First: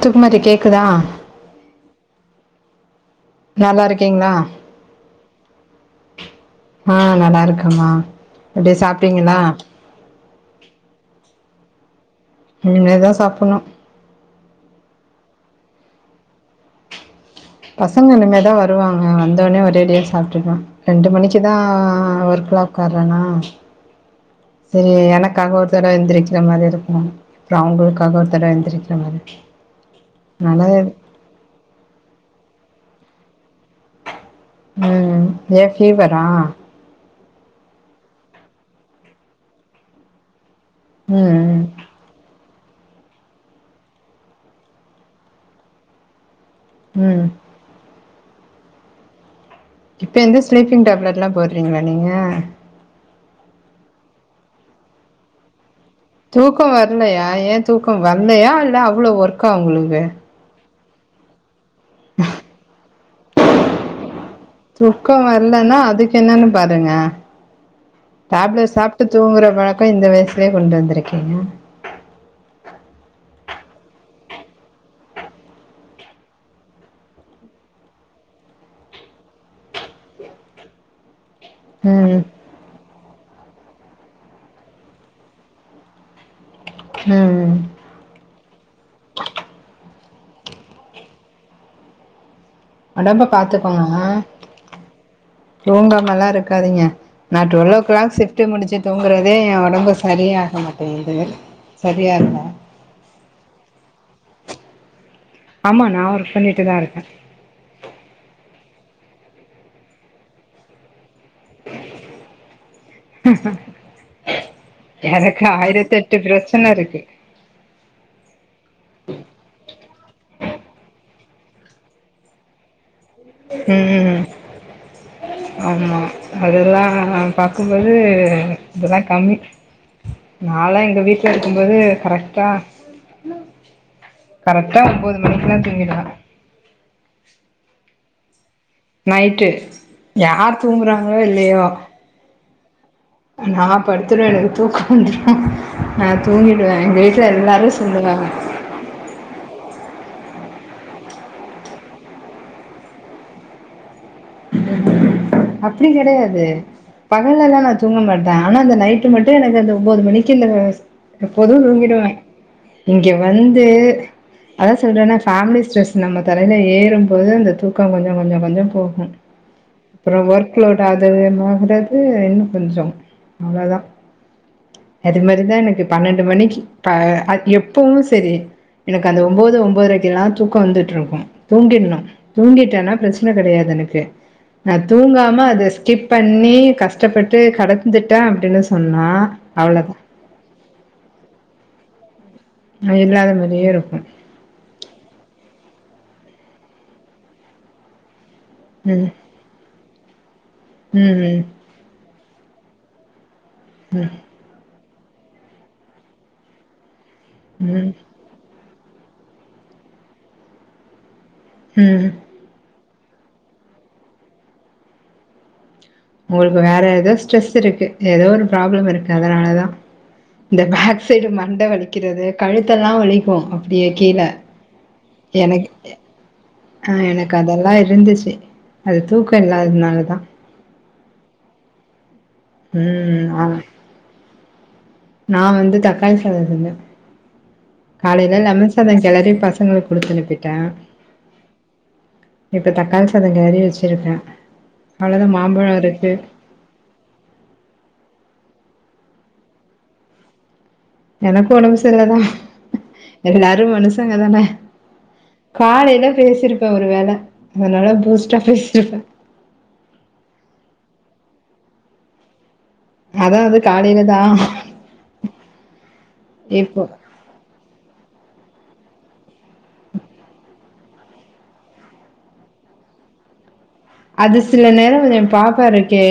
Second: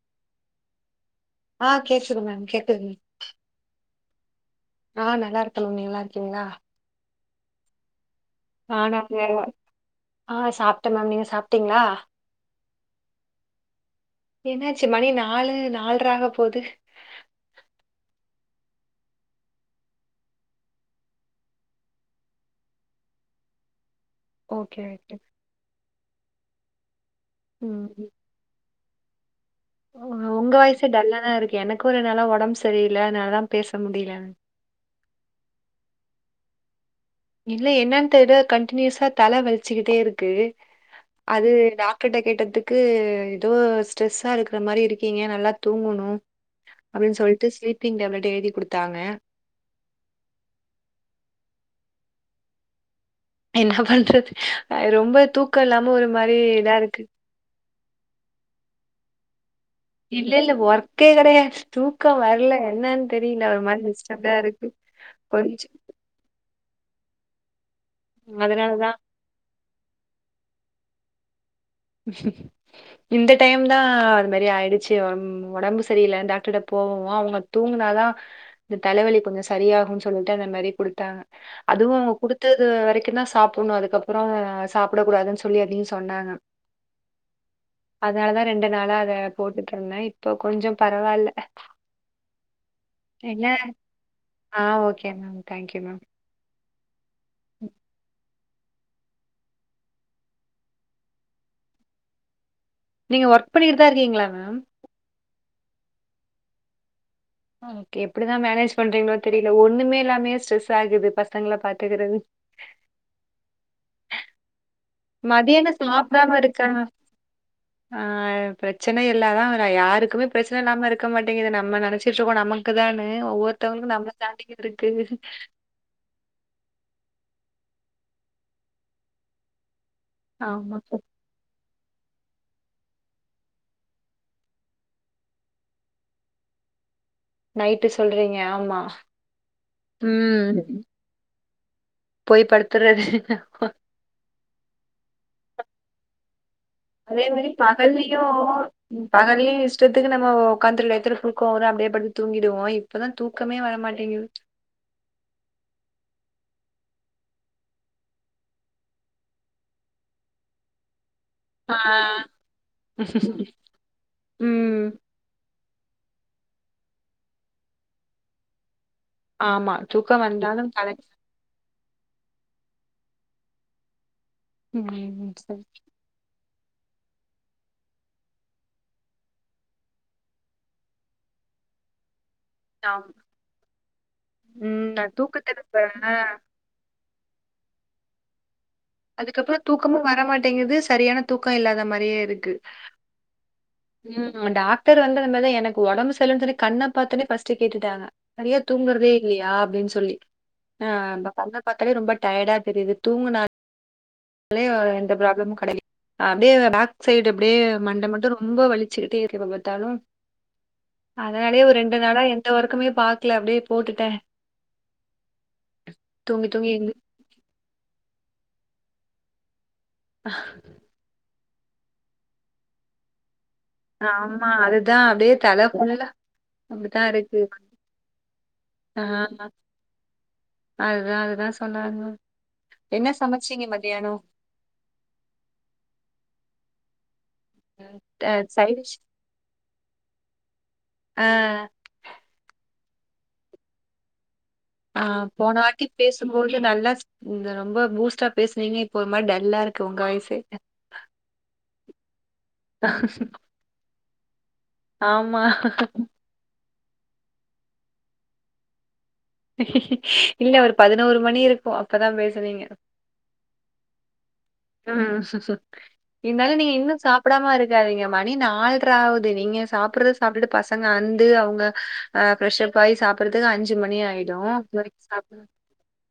துக்குமதி கேக்குதா ஆஹ் கேக்குது மேம் கேக்குதுங்க ஓகேங்களா ஆஹ் நல்லா இருக்க மேம் நீங்க நல்லா இருக்கீங்களா ஆ நல்லா இருக்கமா எப்டி சாப்பிட்டீங்களா ஆஹ் சாப்பிட்டேன் மேம் நீங்க சாப்பிட்டீங்களா இனிமேதா சாப்பிடணும் என்னாச்சு மணி நாலு நால்றையாக போகுது பசங்க இனிமேதா வருவாங்க வந்தோடனே ஒரேடியா சாப்டுக்கலா ரெண்டு மணிக்கு தா ஒர்க ப்ளாகர்றேண்ணா ஓகே சேரி ஓகே எனக்காக ஒருத்தர் எந்திருக்குற மாதிரி இருக்கும் அப்புறம் ம் அவுங்களுக்காக ஒருத்தர் எந்திருக்க [unintelligible] உங்க வாய்சே டல்லா தா இருக்கு எனக்கு ஒரு நாளா உடம்பு சரியில்ல அதனால தான் பேச முடியல உம் ஏன் ஃபீவரா இல்ல என்னன்னு தெரியல கண்டினியூஸா தலை வலிச்சிக்கிட்டே இருக்கு ம் அது ம், டாக்டர்க்கிட்ட கேட்டது க்கு ஏதோ ஸ்ட்ரெஸ்ஸா இருக்குற மாதிரி இருக்கீங்க நல்லா தூங்கணும் அப்படின் ம் சொல்லிட்டு ஸ்லீப்பிங் டேப்லெட் எழுதி குடுத்தாங்க இப்ப வந்து ஸ்லீப்பிங் டேப்லெட் எல்லாம் போடுறீங்களா நீங்க என்ன பண்றது ரொம்ப தூக்கம் இல்லாம ஒரு மாரி தூக்கம் இதா இருக்கு வரலையா ஏன் தூக்கம் வரலையா இல்ல அவ்ளோ ஒர்க்கா உங்களுக்கு அப்டி கிடையாது தூக்கம் வரல என்னன்னு தெரியல ஒரு மாரி டிஸ் தூக்கம் வரலன்னா அதுக்கு என்னன்னு பாருங்க டேப்லெட் அதனாலதான் சாப்ட்டு தூங்குற பழக்கம் இந்த வயசுலயே கொண்டு வந்திருக்கீங்க இந்த டைம்தா அது மாதிரி ஆயிடுச்சு உடம்பு சரியில்ல டாக்டர் போ போவோம் அவுங்க தூங்கினாதா இந்த தலைவலி கொஞ்சம் சரியாகும்ன்னு சொல்லிட்டு அந்த மாதிரி குடுத்தாங்க அதுவும் அவுங்க ம் குடுத்தது வரைக்கும் தான் சாப்ப டணும் அதுக்கப்புறம் சாப்பிடக் கூடாதுன்னு சொல்லி அதையும் சொன்னாங்க ம் அதனாலதா ரெண்டு நாளா அத போட்டுட்டு இருந்தேன் இப்போ கொஞ்சம் பரவாயில்ல உடம்ப என்ன பாத்துக்கோமா ஆ ஓகே மேம் தேங்க்யூ மேம் தூங்காமல்லா இருக்காதீங்க நா டுவெல்லோக்ளாக் சி சிஃப்ட்டு முடிச்சு தூங்குறதே என் உடம்பு சரியாக மாட்டேன்குது இது சரியா இருக்கா நீங்க ஒர்க் பண்ணியிட்டுதா இருக்கீங்ளா மேம் ஆமா நா ஒர்க் பண்ணிட்டுதா இருக்க ஆ ஓகே எப்படிதா மேனேஜ் பண்றீங்ளோ தெரியில ஒண்ணுமே எல்லாமே ஸ்ட்ரெஸ்ஸாகுது பஸ் சங்கள பாத்துக்குறது ஹ மதியாணொ சாப்டாம இருக்காங்க இருக்கு ஆ ப்ரச்சன எல்லாதா ஆ யாருக்குமே ப்ரச்சன இல்லாம இருக்க மாட் டிங்கிது நம்ம நெனச்சிட்ருக்கோ நமக்கு தானு ம் ஆமா அதுல்லா பாக்கம்போது இதுதா கம்மி ஆமா. நால்லா எங்க வீட்ல இருக்கம் போது கரெக்ட்டா கரெக்ட்டா ஒம்போது மணிக்குல்லா தூங்கிடுவ நைட்டு சொல்றீங்க ஆமா. நைட்டு யார் ம். தூங்குறாங்களோ இல்லையோ போய் படுத்துறது. நா படுத்துருவே எனக்கு தூக்கொ வந்த்ரு நா தூங்கிட் அதே மேரி பகல்லியு பகல்லியு இஷ்டத் துக்கு நம்மொ ஒக்காந்த்ர டைத்துல தூக்கொ வரு அப்டியே படுத்து தூங்கிடுவோ இப்பதா தூக்கமே வர மாட்டேங்கிது அப்டி கெடையாது பகல்லலா நா தூங்க மாட்ட ஆனா அந்த நைட்டு மட்டு எனக்கு அந்த ஒம்போது மணிக்கி இந்த ஸ் எப்போது ஆ. தூங்கிடுவ இங்கெ வந்து அதா ம். சொல்றன ஃபேம்லிஸ் ஸ்ட்ரெஸ் நம்ம தலையில ஏறும்போது அந்த தூக்கொ கொஞ்சங் கொஞ்சங் கொஞ்சொ போஹு ஆமா தூக்கோ அப்றொ ஒர்க் வந்தாலும் லோட் தலை அதிகமாறது இன்னு கொஞ்சொ அவ்ளோதா அது ம் மாரிதா சரி எனக்கு பன்னெண்டு மணிக்கி ப எப்பவு செரி எனக்கு அந்த ஒம்போது ஒம்போதரைக்கில்லா தூக்கொ வந்துட்ருக்கு தூங்கிட்ணு தூங்கிட்டன்னா ஆமா ப்ரச்சனக் கடையாது எனக்கு நா ம் தூங்காம தூக்கத்துல அத இப்ப ஸ்கிப் பண்ணி கஸ் டப்பட்டு கடக்குந்துட்ட அப்டின்னு சொன்னா அதுக்கப்றொ அவ்ளோதா தூக்கமு வரமாட்டேங்கிது சரியான தூக்கொ இல்லாத மாரியே இருக் கு இல்லாத மாரியே இருக்கு ம் டாக்டர் வந்து அந்த மாரிதா எனக் பொ ஒடம்பு சயில்லன் சொல்லி கண்ணப் பாத்தொன்னே ஃபஸ்ட்டு கேட்டுட்டாங்க நறைய ம் தூங்குறதே இல்லையா அப்டின் சொல்லி ஆ அதா ம் கண்ணப் பாத்தாலே ரொம்ப டயடா தெரியுது தூங்குனா ம் லே எந்த ப்ராப்ளமு கடலி அ அப்டே பேக் சைடு அப்டே ம் மண்ட மட்டு ரொம்ப வலி சிக்கிட்டே இருக்கு எபெப பாத்தாலு அதனாலயே ஒரு ரெண்டு ம் நாளா எந்த ஒர்க்குமே பாக்ல அப்டே போட்டுட்ட உங்களுக்கு வேற ஏதோ ஸ்ட்ரெஸ் இருக்கு ஏதோ ஒரு ப்ராப்ளம் இருக்கு அதனாலதா இந்த பேக் சைடு மண்ட வலிக்கிறது கழுத்தெல்லா வலிக்கு அ ப்டியே கீழ ஆமா அதுதான் அப்டியே தல எனக் ஃபுல்லா ஆ அப்டிதான் எனக்கு இருக்கு அதெல்லா இருந்துச்சி அது ஆ தூக்கொ இல்லாதத்னாலதா ஆ அததா சொன்னாங்க என்ன ம் ஆ சமச்சீங்க மதியானொ நா வந்து தக்காளி சாதொ செஞ்ச அ காலைல லெமன் சாதொ சைடிஷ் கெளறி பசங்களுக் குடுத்து அனுப்பிட்ட அ இப்ப தக்காளி சாதொ கெளறி வச்சிருக்க ஆ போன வாட்டி பேசம்போது நல்லாஸ் இந்த ரொம்ப பூஸ்ட்டா பேசுனீங்க இ ப்போ ஒர் மாரி டல்லா இருக்கு உங்க வாய்ஸே எனக்கு ஒடம்பு சர்லதா எல்லாரு மனுசங்க தான ஆமா காலைல பேசிருப்ப ஒரு வேல அதுனால பூஸ்ட்டா பேசிருப்ப இல்ல ஒரு பதினோரு மணி இருக்கு அப்பதா பேசுனீங்க அதா அது காலைல தா இந்தாலு நீங்க இப்போ இன்னு சாப்புடாம இருக்காதீங்க மணி நால்ராவுத் நீங்க சாப்புற்றது சாப்ட்டுட்டு பசங்க வந்து அவுங்க அ ஃபிரஷ்ஷப் ஆகி சாப்புற்றதுக்கு அஞ் அது சில நேரொ இது எ பாப்பாருக்கே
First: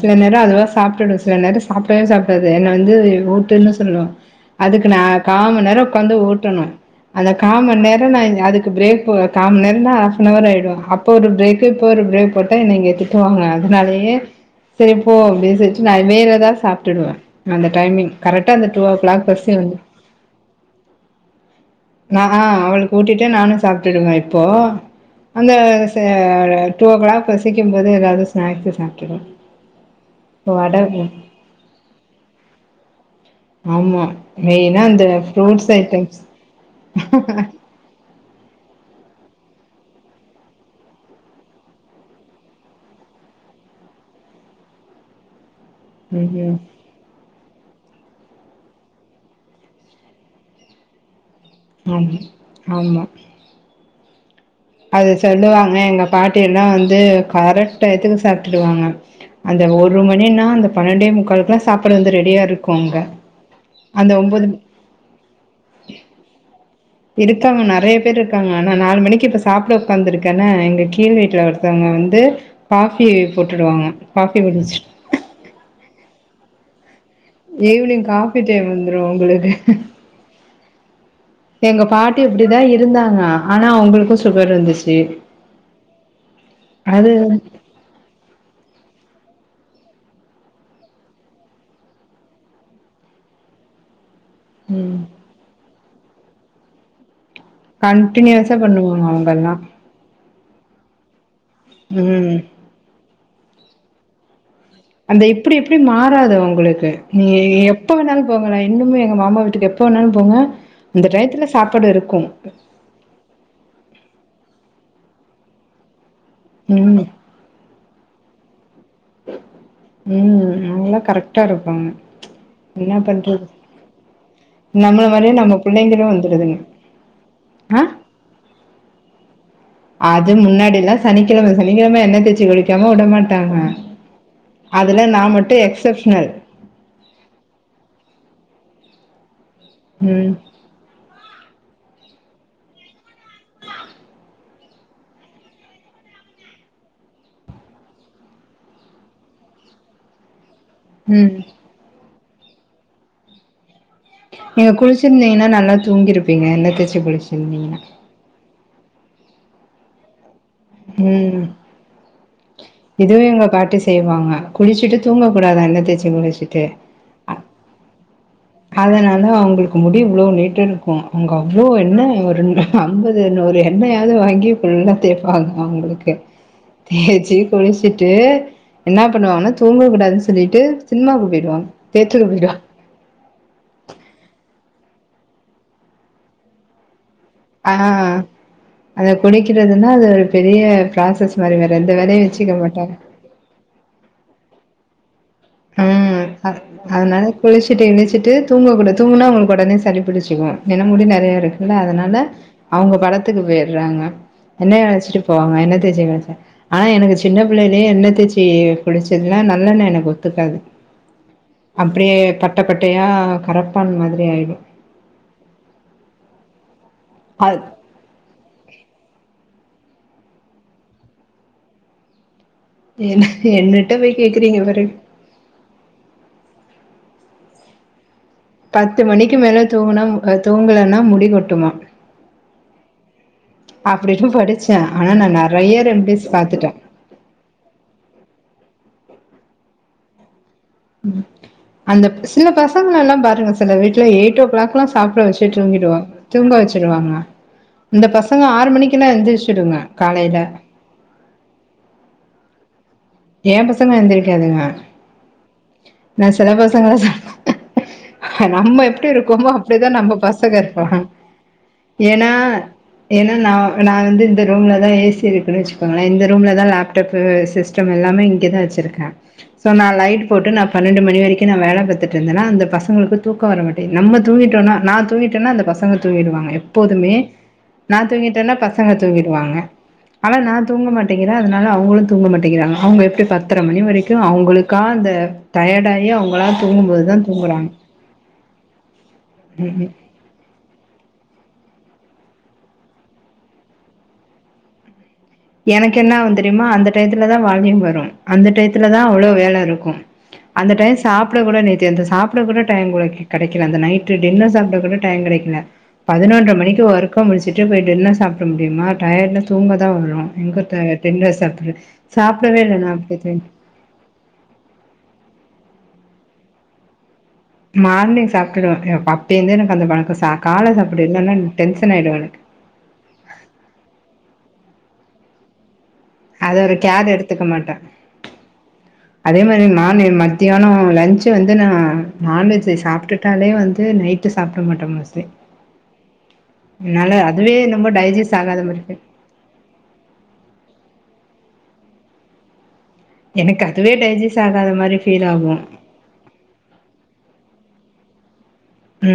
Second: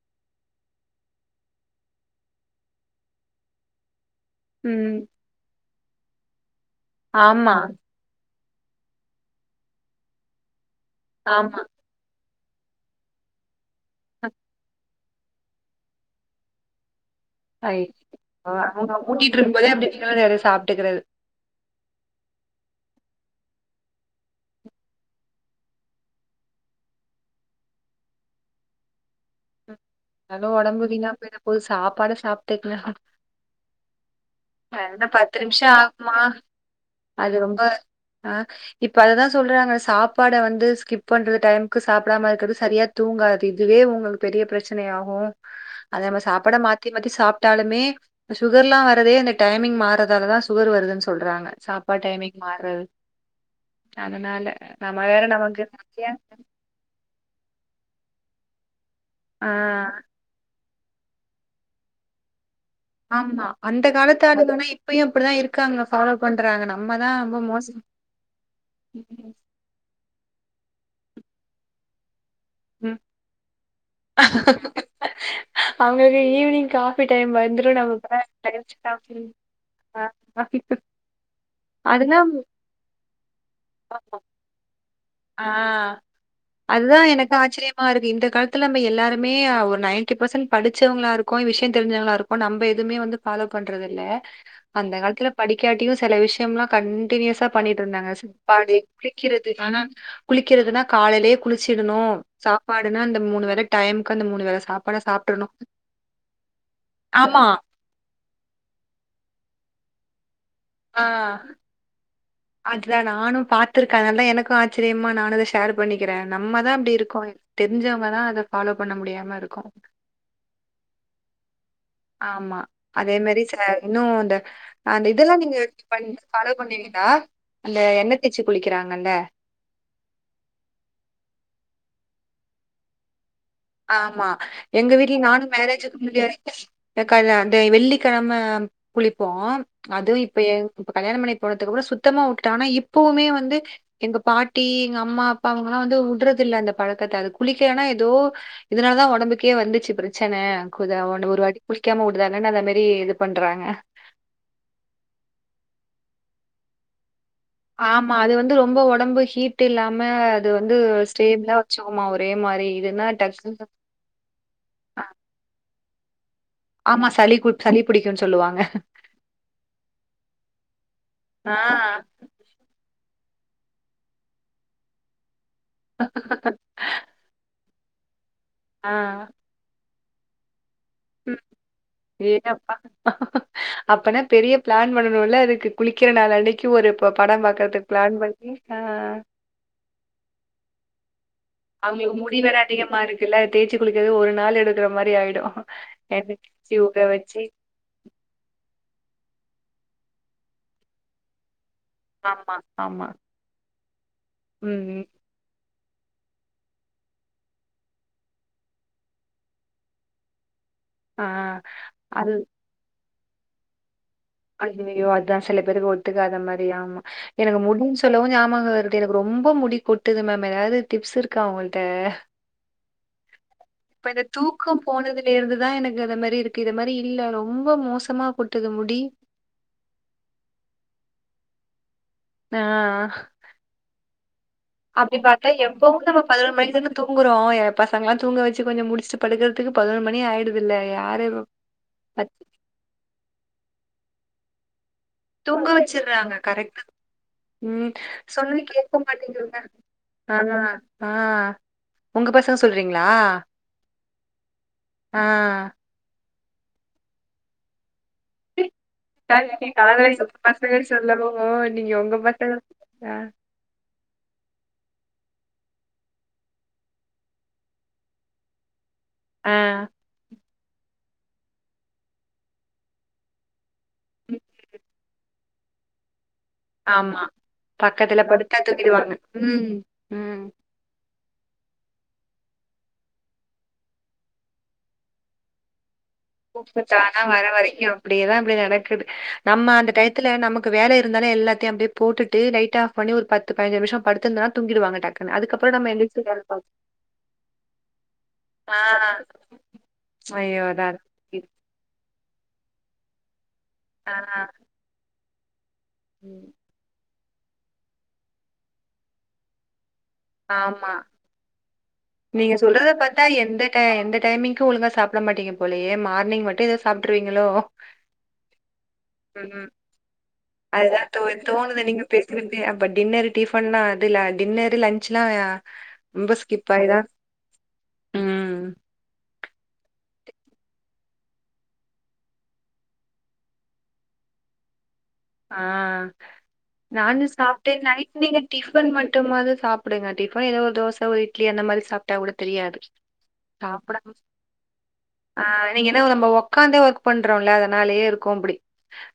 சில நேரொ அதுவா சாப்ட்டு சில நேரொ சாப்டவே சாப்டாது என்ன வந்து ஊட்டுன்னு சொல்லிடு அதுக்கு ம். நா கா மண் நேர உக்காந்து ஊட்டணு அந்த கா ஆமா, மண் நேர நா இந்த அதுக் பிரேக் போ காம் நேரதா ஆஃப் நவர் ஆயிடு அப்போ ஒரு ஆமா. பிரேக்கு இப்ப ஒரு ப்ரேவ் போட்டா என்ன இங்க திட்டுவாங்க அதனாலயே சேப் ஓ மேசேச் நா அத் மேல தா சாப்ட்டுடுவ அந்த ஐயோ! டைமிங் கரக்டா அந்த டூ ஓ அவங்க க்ளாக் ஊட்டிட்டு பஸ்சே இருக்கும்போதே வந்து அப்படி கீழ எறங்கி சாப்பிட்டுக்கிறது. நாதா அவளுக் ஊட்டிட்டு நானு சாப்ட்டுடுவ இப்போ அந்த சே ற டூ ஓ க்ளாக்கு பசிக்கும்போது எதாது ஸ்நேக்ஸ்ஸு சாப்ட்டுடு நல்ல ஒடம்பு வீனா பெய்ட போது சாப்பாட சாப்ட்டுக்ங்க ஆமா மெயினா இந்த ஃப்ரூட்ஸ் நிமிஷம் ஆகுமா? ஐட்டம்ஸ் அது ரொம்ப அ இப்ப அததா சொல்றாங்க சாப்பாட வந்து ஸ்கிப் பண்ற டைம்க்கு சாப்டாம இர்க்கற்து சரியா தூங்காதது இதுவே உங்களுக் பெரிய பிரச்சனை ஆகு அத நம்ம ம் ம் சாப்பாட மாத்தி மாத்தி சாப் டாலுமே சுகர்ல்லா வரதே அந்த டைமிங் மாறதால தா சுகர் வருதுன் சொல்றாங்க சாப்பா ஆமா டைமிங் மாற்றது ஆமா அதனால நம்ம அது வேற நமக்கு சொல்லுவாங்க எங்க நிறைய பாட்டி எல்லா வந்து கரக்ட் எயத்துக்கு சாப்ட்டுடுவாங்க அந்த ஆ. ஒரு மணினா அந்த பன்னண்டே முக்காலுக்குலா சாப்பாடு வந்து ரெடியாருக் ஆமா அந்த காலத்து ஆளுங்கனா இப்பயு அப்படுதா இருக்காங்க ஃபாலோ பண்றாங்கனா இருக்காங்க நறய பேர் இர்க்காங்க நா நாலு மணிக்கு இப்ப சாப்ட உக்காந்துரு கனா எங்க கீழ் வீட்ல ஒரர்த்தங்க வந்து ம். பாஃபி போட்டுடுவாங்க காஃபி போட் வச்ரு அவுங்கவே ஈவினிங்கா டைம் வந்துரு ஈவினிங் காஃபி நம்க்கு டைம் வந்துரு உங்களுக்கு தா [inaudible] எங்க பாட்டி அப்டிதா இருந்தாங்க ஆனா அவுங்ளுக்கு சுகர்ருந்துச் அ அதுதா அது எனக்கு ஆச்சிரியமா இருக்கு இந்த காலத்துல அம்ம எல்லாரு மே அ ஒரு நைன்டி பர்சன்ட் படிச்சவ்ங்ளா இருக்கோ விஷ்ய தெரிஞ்சவ்ங்ளாருக்கோ நம்ப எதுமே வந்து ஃபாலோ பண்றது இல்ல அந்த ம் காலத்துல படிக்காட்டியு செல விஷ்யம்லா கண்டினிய்ஸா பண்ணிட்டு இருந்தாங்க கண்டினியூஸா சிப்பாடி பண்ணுவாங்க ப்ளிக்கிறது அவங்கல்லா ஆனா குளிக்கிறதுனா காலலே குளிச்சிட்டனு ம் சாப்பாடுனா இந்த மூணு வேல டைம்க்கு அந்த மூணு வேல அந்த இப்புடி இப்பு டி மாறாது ஒங்களுக்கு நீ ஆமா. எப்ப வேண்ணாலு போங்கநா இன்னுமே எங்க மாமா வீட்டுக்கு எப்ப போனாலு போங்க ஆ அந்த டயத்துல சாப்பாடு இருக்கு அத்ல நானு பாத்துர்க்க அத்னால் தா எனக்கு ஆச் சிரியமா நானு அத ஷேர் பண்ணிக்கிறே நம்ம தா இப்டி ம் இருக்கோஎ தெர்ஞ்சவ்ங்கனா அத ஃபாலோ பண்ண முடியாம இருக்கோம். ம் அவுங்லா கரக்டா இருப்பாங்க ஆமா என்ன அதே மேரி பண்றது ச இன்னு அந்த நம்மள அந்த இதெல்லா மாரியே நம்ம நீங்க எடுத்து புள்ளைங்களு பண் ஃபாலோ வந்துடுதுங்க பண்ணிங்க லா அந்த ஆ எண்ண தேச்சு குளிக்கிறாங்கல்ல அது முன்னாடில்லா சனிக்கெழம சனிக்கெழம எண்ண தேச்சி குளிக்காம உடமாட் ஆமா எங்க வீட்ல நானு மட்டு மேரேஜுக்கு முன்னடி எக்சப்ஷனல் வரக்க டக்கால்யா அந்தே வெள்ளிக்கழம குளிப்போ அதுவு ம் இப்ப ஏ இப்ப கல்யாண பண்ணி போனதுக்கப்றொ சுத்தமா உட்டுட்ட ஆனா இப்பவுமே வந்து எங்க பாட்டி எங்க அம்மா அப்பா அவுங்கலா வந்து உட்றது இல்ல அந்த பழக்கத்த அது குளிக்கலனா ஏதோ இதனால தா ஒடம்புக்கே வந்துச்சு பிரச்சன கு த ஒன்ன ம் ஒரு வாட்டி குளிக்காம உட் தன்னன் அத மேரி இது பண்றாங்க நீங்க குளிச்சிருந்தீங்கன்னா நல்லா தூங்கிருப்பீங்க என்ன தேச்சி குளிச் ஆமா அது வந்து ரொம்ப உடம்பு ஹீட் இல்லாம இது வந்து ம் ஸ்டேபிலா வச்சுக்குமா ஒரே மாரி இதுன்னா இதுவு எங்க டக்கு அதா எண்ணெ தேச் ஆமா சளி கு சளி புடிக்குன்னு சொல்லுவாங்க அதனால அவங்களுக்கு முடி இவ்ளோ நீட்டு இருக்கு அவங்க ஆ, அவ்ளோ எண்ணெ ஒரு அம்பது இது நூரு எண்ணெயாவது வாங்கி ஃபுல்லா தேய்பாங்க அவங்களுக்கு தேச்சி குளிச் சிட்டு என்ன பண்ணுவாங்கன்னா தூங்கக் கூடாதுன்னு சொல்லிட்டு சினிமாவுக்கு ம் போயிடுவாங்க தேட்டருக்கு அடே போயிடுவாங்க அப்பா அப்பனா பெரிய பிளான் பண்ணணுல்ல அதுக்கு குளிக்கிற நாள் அன்னைக்கு ஒரு ப- படம் ஆ பாக்கறதுக்கு பிளான் பண்ணி ஆ, அத குளிக்கிறதுன்னா அது ஒரு பெரிய ப்ராசஸ் மாரி வேற எந்த அவங்களுக்கு வேலையு முடி வச்சுக்க வேற மாட்டாங்க அதிகமா இருக்குல்ல தேச்சு குளிக்கிறது ஒரு நாள் எடுக்கற மாரி ஆயிடு ம் அதனால குளிச்சுட்டு இழிச்சிட்டு தூங்கக்கூடாது தூங்கனா அவங்களுக்கு உடனே சளி புடிச்சிக்கு ஏனா முடி நெறைய இருக்குல்ல அதனால ஆமா அவங்க ஆமா படத்துக்கு போ யறாங் என்னயு உம் அழச்சிட்டு போவாங்க என்னது தேச்சி குளிச்ச ஆனா எனக்கு சின்ன புள்ளையிலயே எண்ணெ தேச்சி குளிச்சதுல நல்லெண்ண எனக்கு ஒத் துக்காது ஆ அப்படியே அது பட்டை பட்டையா கரப்பான் மாதிரி ஆயிடு அய்யய்யோ அதா சில பேருக்கு ஒத்துக்காத மாரி ஆமா எனக்கு அது முடின்னு சொல்லவு ஞாபக வருது எனக்கு ரொம்ப முடி கொட்டுது மேம் ஏதாவது டிப்ஸ் இருக்கா உங்கள்ட்ட என்ன என்னிட்ட இப்ப போய் இந்த கேக்குறீங்க தூக்கம் பாருங்க போனதுல இருந்துதா எனக்கு அத மாரி இருக்கு இத மாரி இல்ல ரொம்ப மோசமா கொட்டுது முடி பத்து மணிக்கு மேல தூங்கனா தூங்கலேன்னா முடி கொட்டுமா ஆ ஆ அப்டி எதுவு ப அப்டி பாத்தா எப்பவு நம்ம பதினோறு மணிக்கு தானே தூங்குறோ பசங்க எல்லா தூங்க வச்சு கொஞ்ச முடிச்சுட்டு படுக்றதுக்கு பதினோரு மணி ஆயிட்து ம் அந்த சில பசங்கள எல்லா பாருங்க சில வீட்ல எயிட் ஓ கிளாக் எல்லா சாப்ட வச்சி தூங்க தூங்கிடுவாங் வச்சிர்றாங்க தூங்க கரெக்டா வச்சுடுவாங்க ம் சொன்ன கேட்க மாட்டேங்குதுங்க எந்திரிச்சிடுங்க ஆ காலையில ஆ உங்க பசங்க சொல் ஏ பசங்க எந்திரிக்காதுங்க ஆ நா ஸ் சில பசங்கள சொன் ஆ நம்ம எப்டி இருக்கோமோ அப்டிதா நம்ம பசங்க இருப்பாங்க சொல்லவு நீங்க உங்க ஏன்னா பசங்க ஆ ஏன்னா நா நா வந்து இந்த ரூம்ல தா ஏ சி இருக்குன்னு வச்சுக்கோங்களே இந்த ரூம்ல தா லேப்டாப்பு சிஸ்டம் எல்லாமே இங்க தா வச்சிருக் கே ஆ சோ நா லைட் போட்டு நா பன்னெண்டு மணி வரைக்கு நா வேல பாத்துட்டு இருந்தேனா அந்த பசங்களுக்கு தூக்க வர மாட் நம்ம தூங்கிட்டோனா நா தூங்கிட்டேனா அந்த பசங்க தூங்கிடுவாங்க எப்போதுமே ஆமா நா பக்கத்துல தூங்கிட்டேன்னா படுத்தா பசங்க தூக்கிடுவாங்க தூங்கிடுவாங்க ம் ஆனா ம் நா தூங்க மாட் டேக்கிறே அதனால அவங்களு தூங்க மாட்டேங்கிறாங்க அவங்க எப்டி பத்தரை மணி வரைக்கு அவங்களுக்கா அந்த டையர்டாயி கூப்ட்டு தானா வர வரைக்கு அப்டியேதா அப்டி நடக்குது நம்ம அந்த டையத்துல நமக்கு வேலைய இருந்தாலு எல்லாத்தையு அப்டியே போட்டுட்டு லைட் ஆப் பண்ணி ஒரு பத்து பாஞ்சு நிமிஷ படுத்திருந்தனா தூங்கிடுவாங்க டக்குனு எனக்கு என்னாவு தெரியுமா அந்த டயத்துலதா வால்யூம் வரு அந்த ஆ டையத்துலதா அவ்ளோ வேல இருக்கு ஐயோ [unintelligible] சாப்டக்கூட நேத்து அந்த சாப்ட கூட டைம் கடைக்கல அந்த ஆ நைட்டு டின்னர் சாப்ட கூட டைம் கடைக்கல ம் பதினொன்ற மணிக்கு வொர்க்க முடிச்சுட்டு போய் டின்னர் சாப்ட முடியுமா டையர்ட்ல தூங்கதா வரு எங்கத்த ஆமா டின்னர் சாப் நீங்க சொல்றத பாத்தா எந்த எந்த டைமிங்க்கு ஒழுங்கா சாப்ட மாட்டீங்க போலயே மார்னிங் மட்டு எதோ சாப் மார்னிங் சாப்ட்டுடுவே அப்பேந்தே ம் எனக்கு அந்த பழக்க சாப் அதுதா தோ தோணுது நீங்க பேசுறப்பே அப்ப டின்னர்ரு டிஃபன்னா அதுல டின்னர் லன்ச்லா ரொம்ப அது ஸ்கிப் ஒரு ஆயிதா கேர் எடுத்துக்க மாட்ட ம் அதே மாரி நான் எ மத்தியான லன்ச்சு வந்து நா நான்வெஜ் சாப்ட்டுட்டாலே வந்து நைட்டு சாப்ட மாட்டே மிஸ் ஆ நான்வெஜ் அதுவே சாப்ட்டே என்னமோ நைட் டைஜஸ்ட் நீங்க ஆகாத மாரி டிஃபன் ஃபீல் மட்டுமாது சாப்டுங்க டிஃபன் எதோ ஒரு தோச ஒரு இட் லி அந்த மாரி சாப்ட்டா கூட தெரியாது எனக்கு அதுவே சாப்படாம டைஜஸ்ட் ஆகாத மாரி ஃபீல் ஆ ஆகு நீங்க எதோ நம்ம ஒக்காந்தே ஒர்க் பண்றோல அத னாலேயே இருக்கு அப்டி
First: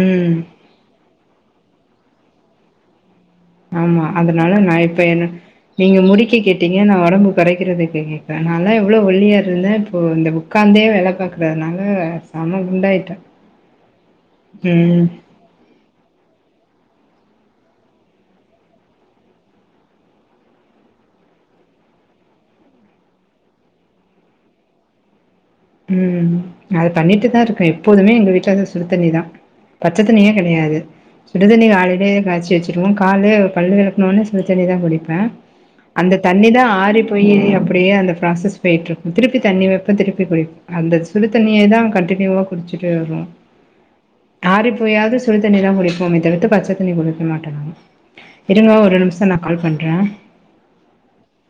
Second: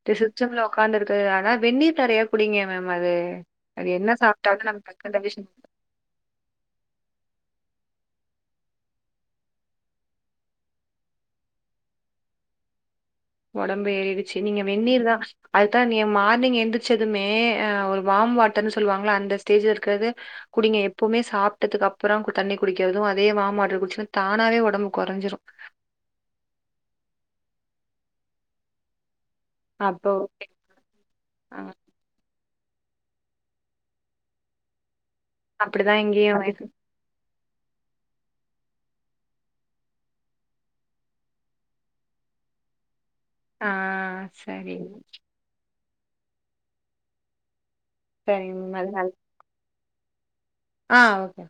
இந்த சிஸ்டம்ல உக்காந்துருக்கு அதனா வெந்நீர் நறையா குடிங்க மேம் அது அது ஆமா என்ன அதனால சாப்ட்டாலும் நா நமக்கு இப்ப டக்குனு என்ன டைஜஷன் நீங்க முடிக்க கேட்டிங்க நா ஒடம்ப கொறைக்றதுக் கு கேக்ற நாலா எவ்ளோ ஒல்லியா இருந்த இப்போ இந்த உக்காந்தே வேல பாக்குறதுனால செம குண்டாயிட்ட ஒடம்பு ஏறிருச்சு நீங்க வென்னீர்தா அதுதா நீங்க மார்னிங் எந்திரு ச்சுதுமே ஒரு வாம் வாட்டர்னு சொல்வாங்கள அந்த ஸ்டேஜ்ல இருக்கறத குடிங்க எப்பவுமே சாப்ட்டதுக் கப்பற தண்ணி குடிக்கிறது அதே வாம் வாட்டர் குடிச்சுனு தானாவே ஒடம்பு கொறஞ்சிரு ம் அது பண்ணிட்டுதா இருக்கே எப்போதுமே எங்க வீட்ல வந்து சுடுத்தண்ணிதா பச்ச அப்போ தண்ணியே கெடையாது ஆ சுடுதண்ணி காலைலிலயே காச்சி வச்சு வச்சுருவோ காலலயே பல்லு வெளக்குன உனே சுடுதண்ணிதா குடிப்பே அப்படிதான் அந்த இங்கேயும் தண்ணிதா ஆறி போயி அப்டியே அந்த ப்ராசஸ் போய்ட்ருக்கு திருப்பி தண்ணி வப்பே திருப்பி குடிப்பே அந்த சுடுதண்ணிய தா கண்டினியூவா குடிச்சுட்டே வருவோ ஆ ஆறி சரிங்க போயாவுது சுடு தண்ணிதா குடிப்போமே தவித்து பச்ச தண்ணி குடிக்க மாட்டோ மேம் சரிங்க இருங்க மேம் ஒரு அதனால நிம்ஷ நா கால் பண்ற ஆ ஓகே